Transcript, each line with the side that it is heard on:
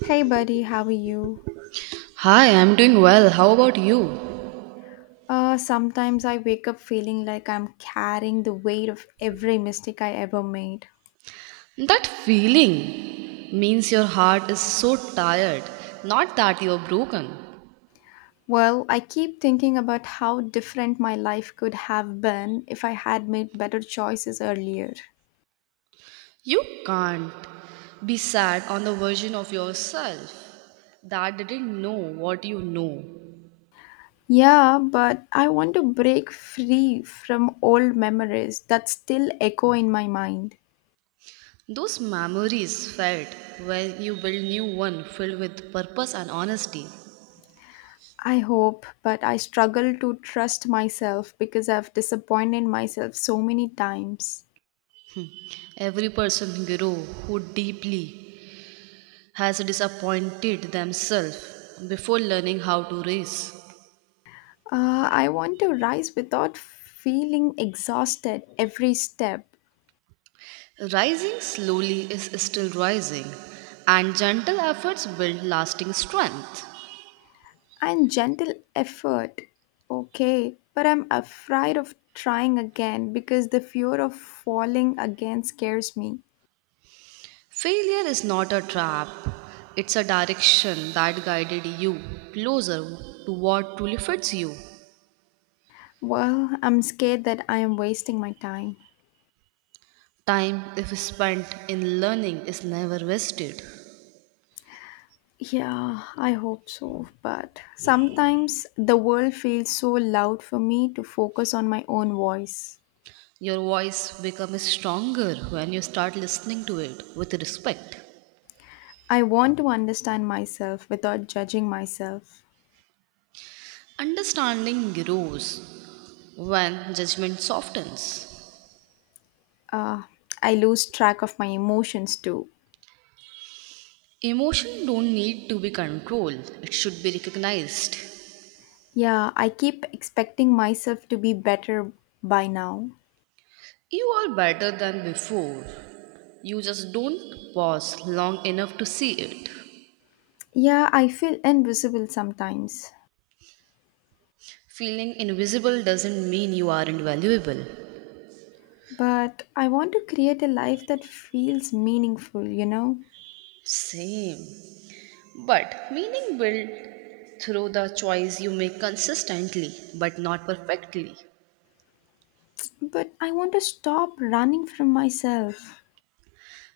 left: Hey buddy, how are you?
right: Hi, I'm doing well. How about you?
left: Sometimes I wake up feeling like I'm carrying the weight of every mistake I ever made.
right: That feeling means your heart is so tired, not that you're broken.
left: Well, I keep thinking about how different my life could have been if I had made better choices earlier.
right: You can't be sad on the version of yourself that didn't know what you know.
left: Yeah, but I want to break free from old memories that still echo in my mind.
right: Those memories felt when you build new one filled with purpose and honesty.
left: I hope, but I struggle to trust myself because I've disappointed myself so many times.
right: Every person grow who deeply has disappointed themselves before learning how to raise.
left: I want to rise without feeling exhausted every step
right: Rising slowly is still rising, and gentle efforts build lasting strength.
left: and gentle effort. Okay, but I'm afraid of trying again because the fear of falling again scares me.
right: Failure is not a trap, it's a direction that guided you closer to what truly fits you.
left: Well, I'm scared that I am wasting my time.
right: Time, if spent in learning, is never wasted.
left: Yeah, I hope so. But sometimes the world feels so loud for me to focus on my own voice.
right: Your voice becomes stronger when you start listening to it with respect.
left: I want to understand myself without judging myself.
right: Understanding grows when judgment softens.
left: uh, I lose track of my emotions too.
right: Emotion don't need to be controlled. It should be recognized.
left: Yeah, I keep expecting myself to be better by now.
right: You are better than before. You just don't pause long enough to see it.
left: Yeah, I feel invisible sometimes,
right: Feeling invisible doesn't mean you aren't valuable.
left: but I want to create a life that feels meaningful, you know?
right: Same. But meaning built through the choice you make consistently, but not perfectly.
left: But I want to stop running from myself.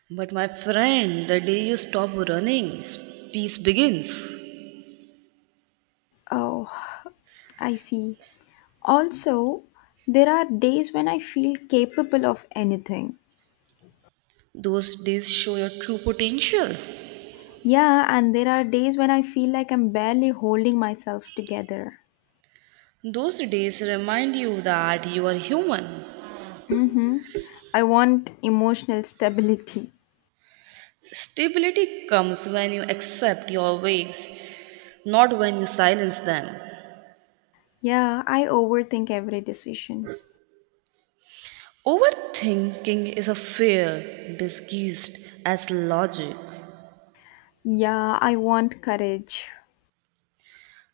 right: But my friend, the day you stop running, peace begins.
left: Oh, I see. Also, there are days when I feel capable of anything.
right: Those days show your true potential.
left: Yeah, and there are days when I feel like I'm barely holding myself together.
right: Those days remind you that you are human.
left: Mm-hmm. I want emotional stability.
right: Stability comes when you accept your waves, not when you silence them.
left: Yeah, I overthink every decision.
right: Overthinking is a fear disguised as logic.
left: Yeah, I want courage.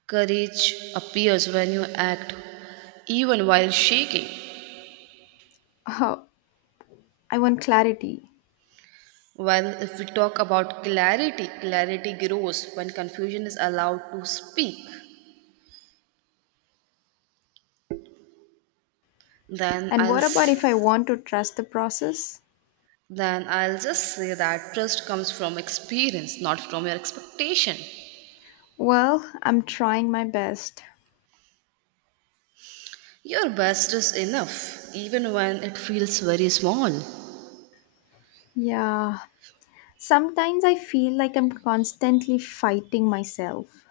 right: Courage appears when you act, even while shaking.
left: Oh, I want clarity.
right: Well, if we talk about clarity, clarity grows when confusion is allowed to speak. Then
left: And
right: I'll
left: what about if
right: s-
left: I want to trust the process?
right: Then I'll just say that trust comes from experience, not from your expectation.
left: Well, I'm trying my best.
right: Your best is enough, even when it feels very small.
left: Yeah, sometimes I feel like I'm constantly fighting myself.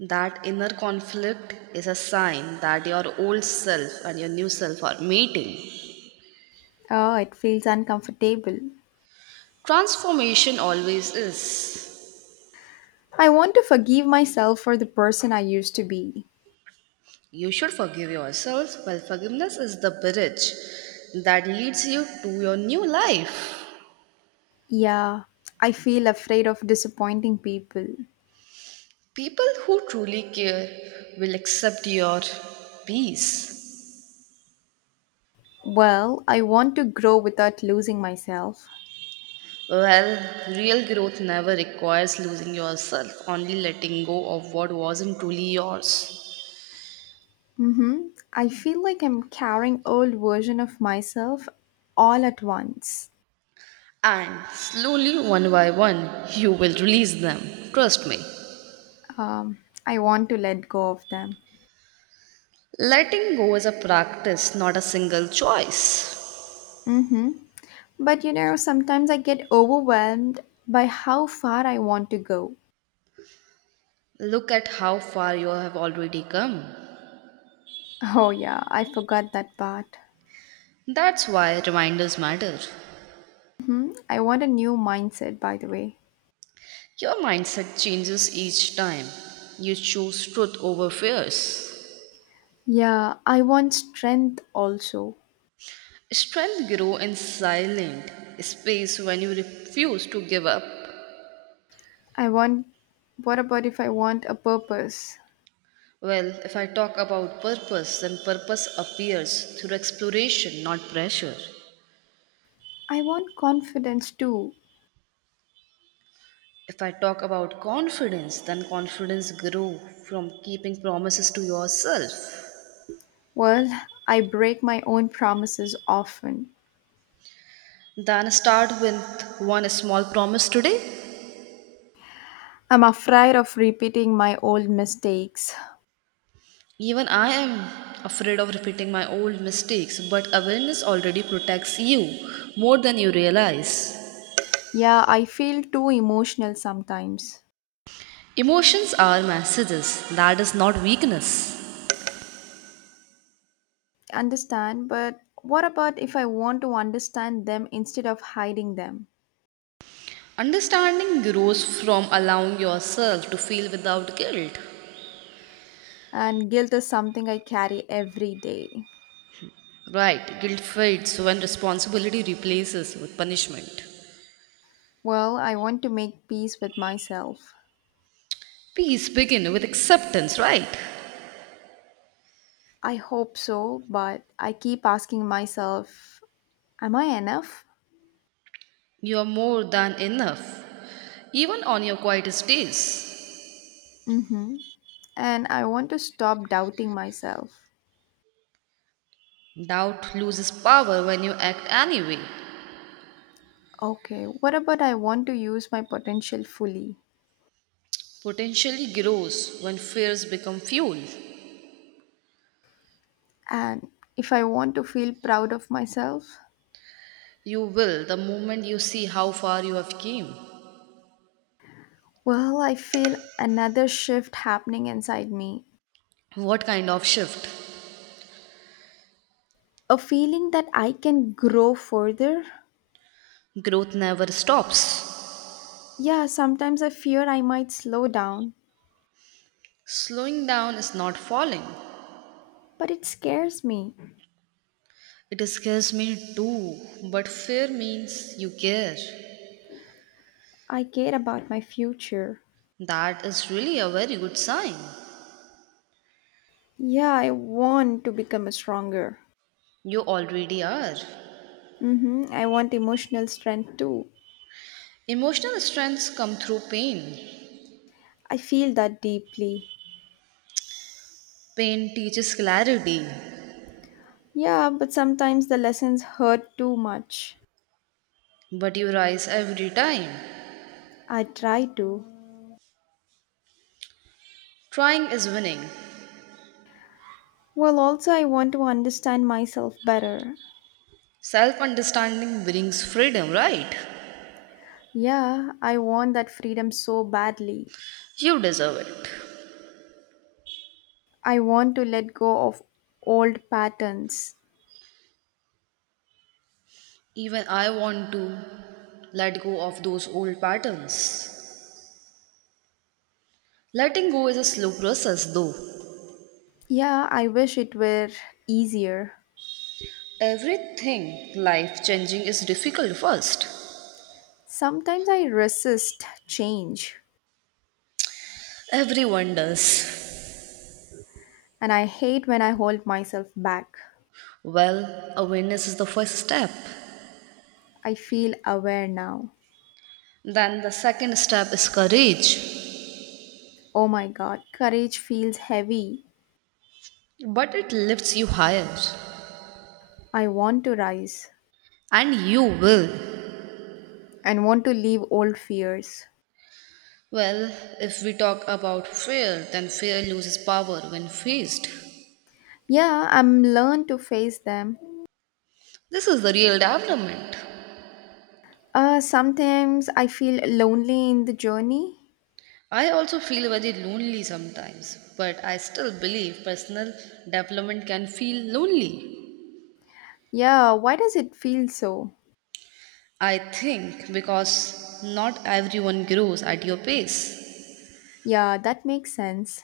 right: That inner conflict is a sign that your old self and your new self are meeting.
left: Oh, it feels uncomfortable.
right: Transformation always is.
left: I want to forgive myself for the person I used to be.
right: You should forgive yourself, while forgiveness is the bridge that leads you to your new life.
left: Yeah, I feel afraid of disappointing people.
right: People who truly care will accept your peace.
left: Well, I want to grow without losing myself.
right: Well, real growth never requires losing yourself, only letting go of what wasn't truly yours.
left: hmm I feel like I'm carrying old version of myself all at once.
right: And slowly, one by one, you will release them. Trust me.
left: Um, I want to let go of them.
right: Letting go is a practice, not a single choice.
left: hmm But you know, sometimes I get overwhelmed by how far I want to go.
right: Look at how far you have already come.
left: Oh yeah, I forgot that part.
right: That's why reminders matter.
left: I want a new mindset, by the way.
right: Your mindset changes each time. You choose truth over fears.
left: Yeah, I want strength also.
right: Strength grows in silent space when you refuse to give up.
left: I want. What about if I want a purpose?
right: Well, if I talk about purpose, then purpose appears through exploration, not pressure.
left: I want confidence too.
right: If I talk about confidence, then confidence grow from keeping promises to yourself.
left: Well, I break my own promises often.
right: Then start with one small promise today.
left: I'm afraid of repeating my old mistakes.
right: Even I am afraid of repeating my old mistakes, but awareness already protects you more than you realize.
left: Yeah, I feel too emotional sometimes.
right: Emotions are messages, that is not weakness.
left: Understand, but what about if I want to understand them instead of hiding them?
right: Understanding grows from allowing yourself to feel without guilt.
left: And guilt is something I carry every day.
right: Right, guilt fades when responsibility replaces with punishment.
left: Well, I want to make peace with myself.
right: Peace begins with acceptance, right?
left: I hope so, but I keep asking myself, am I enough?
right: You are more than enough, even on your quietest days.
left: Mm hmm. And I want to stop doubting myself.
right: Doubt loses power when you act anyway.
left: Okay, what about I want to use my potential fully?
right: Potentially grows when fears become fuel.
left: And if I want to feel proud of myself,
right: You will the moment you see how far you have came.
left: well, I feel another shift happening inside me.
right: What kind of shift?
left: A feeling that I can grow further.
right: Growth never stops.
left: Yeah, sometimes I fear I might slow down,
right: Slowing down is not falling.
left: but it scares me.
right: It scares me too, but fear means you care.
left: I care about my future.
right: That is really a very good sign.
left: Yeah, I want to become stronger.
right: You already are.
left: Mm-hmm. I want emotional strength too.
right: Emotional strengths come through pain.
left: I feel that deeply.
right: Pain teaches clarity,
left: Yeah, but sometimes the lessons hurt too much.
right: but you rise every time.
left: I try to.
right: Trying is winning.
left: Well, also, I want to understand myself better.
right: Self understanding brings freedom, right?
left: Yeah, I want that freedom so badly.
right: You deserve it.
left: I want to let go of old patterns.
right: Even I want to let go of those old patterns. Letting go is a slow process, though.
left: Yeah, I wish it were easier.
right: Everything life changing is difficult first.
left: Sometimes I resist change
right: Everyone does.
left: and I hate when I hold myself back.
right: Well, awareness is the first step.
left: I feel aware now.
right: Then the second step is courage.
left: Oh my god, courage feels heavy.
right: But it lifts you higher.
left: I want to rise.
right: And you will.
left: And want to leave old fears.
right: Well, if we talk about fear, then fear loses power when faced.
left: Yeah, I'm learned to face them.
right: This is the real development.
left: Sometimes I feel lonely in the journey.
right: I also feel very lonely sometimes, but I still believe personal development can feel lonely.
left: Yeah, why does it feel so?
right: I think because not everyone grows at your pace.
left: Yeah, that makes sense.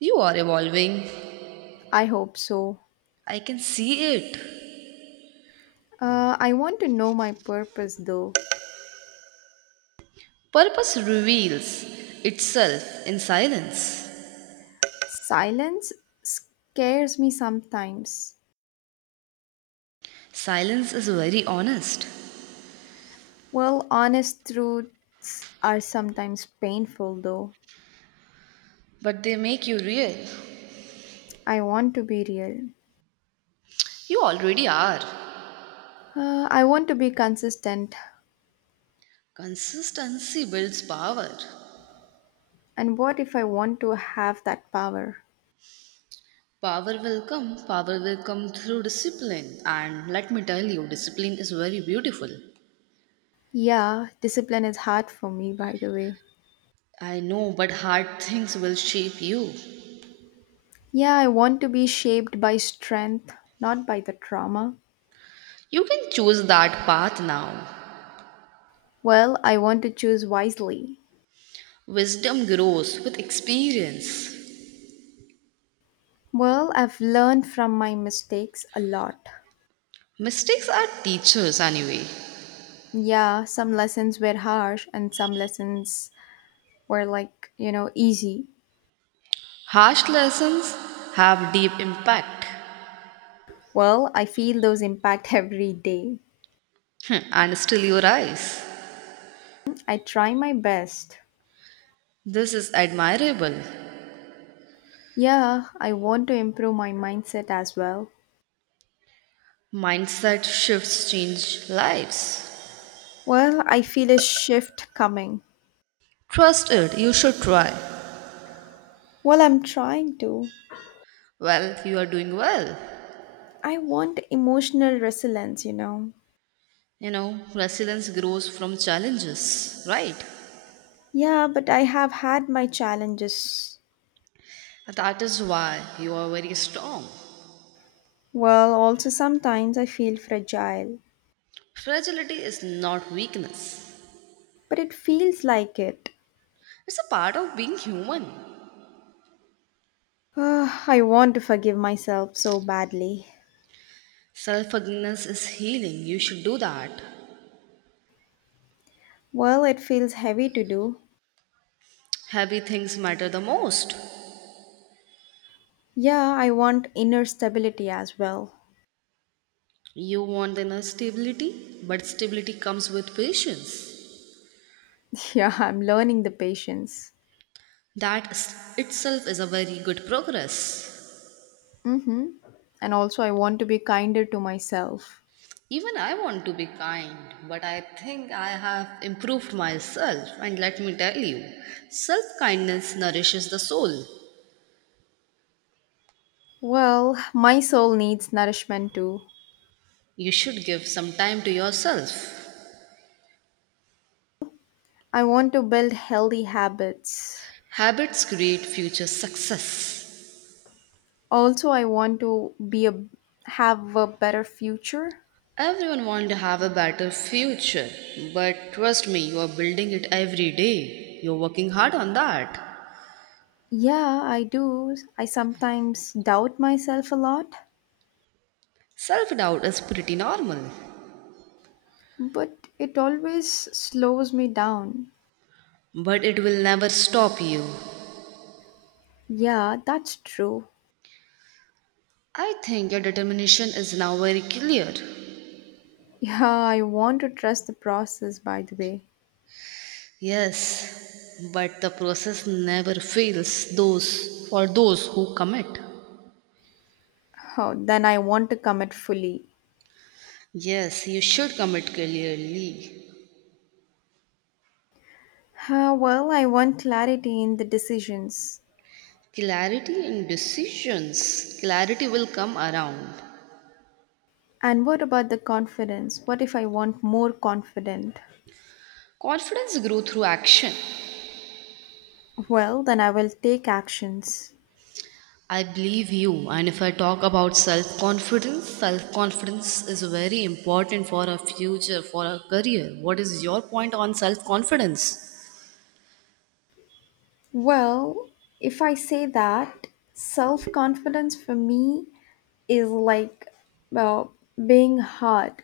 right: You are evolving.
left: I hope so.
right: I can see it.
left: I want to know my purpose though.
right: Purpose reveals itself in silence.
left: Silence scares me sometimes.
right: Silence is very honest,
left: Well, honest truths are sometimes painful though.
right: but they make you real.
left: I want to be real.
right: You already are.
left: I want to be consistent.
right: Consistency builds power.
left: And what if I want to have that power?
right: Power will come through discipline. And let me tell you, discipline is very beautiful.
left: Yeah, discipline is hard for me, by the way.
right: I know, but hard things will shape you.
left: Yeah, I want to be shaped by strength, not by the trauma.
right: You can choose that path now.
left: Well, I want to choose wisely.
right: Wisdom grows with experience.
left: Well, I've learned from my mistakes a lot.
right: Mistakes are teachers anyway.
left: Yeah, some lessons were harsh and some lessons were like, you know, easy.
right: Harsh lessons have deep impact.
left: Well, I feel those impact every day.
right: Hmm, and still you rise.
left: I try my best.
right: This is admirable.
left: Yeah, I want to improve my mindset as well.
right: Mindset shifts change lives.
left: Well, I feel a shift coming.
right: Trust it, you should try.
left: Well, I'm trying to.
right: Well, you are doing well.
left: I want emotional resilience, you know.
right: You know, resilience grows from challenges, right?
left: Yeah, but I have had my challenges.
right: That is why you are very strong.
left: Well, also sometimes I feel fragile,
right: Fragility is not weakness,
left: but it feels like it.
right: it's a part of being human.
left: Ah, I want to forgive myself so badly.
right: Self forgiveness is healing. You should do that.
left: Well, it feels heavy to do.
right: Heavy things matter the most.
left: Yeah, I want inner stability as well.
right: You want inner stability, but stability comes with patience.
left: Yeah, I'm learning the patience.
right: Itself is a very good progress.
left: Mm-hmm. And also, I want to be kinder to myself.
right: Even I want to be kind, but I think I have improved myself. And let me tell you, self kindness nourishes the soul.
left: Well, my soul needs nourishment too.
right: You should give some time to yourself.
left: I want to build healthy habits.
right: Habits create future success.
left: Also, I want to be a have a better future.
right: Everyone wants to have a better future, but trust me, you are building it every day. You're working hard on that.
left: Yeah, I do. I sometimes doubt myself a lot,
right: Self doubt is pretty normal,
left: but it always slows me down.
right: but it will never stop you.
left: Yeah, that's true.
right: I think your determination is now very clear.
left: Yeah, I want to trust the process, by the way.
right: Yes, but the process never fails those for those who commit.
left: Oh, then I want to commit fully.
right: Yes, you should commit clearly.
left: Ah, well, I want clarity in the decisions.
right: Clarity in decisions. Clarity will come around.
left: And what about the confidence? What if I want more confident?
right: Confidence grows through action.
left: Well, then I will take actions.
right: I believe you. And if I talk about self confidence is very important for our future, for our career. What is your point on self confidence?
left: Well, if I say that, self confidence for me is like well, being hard.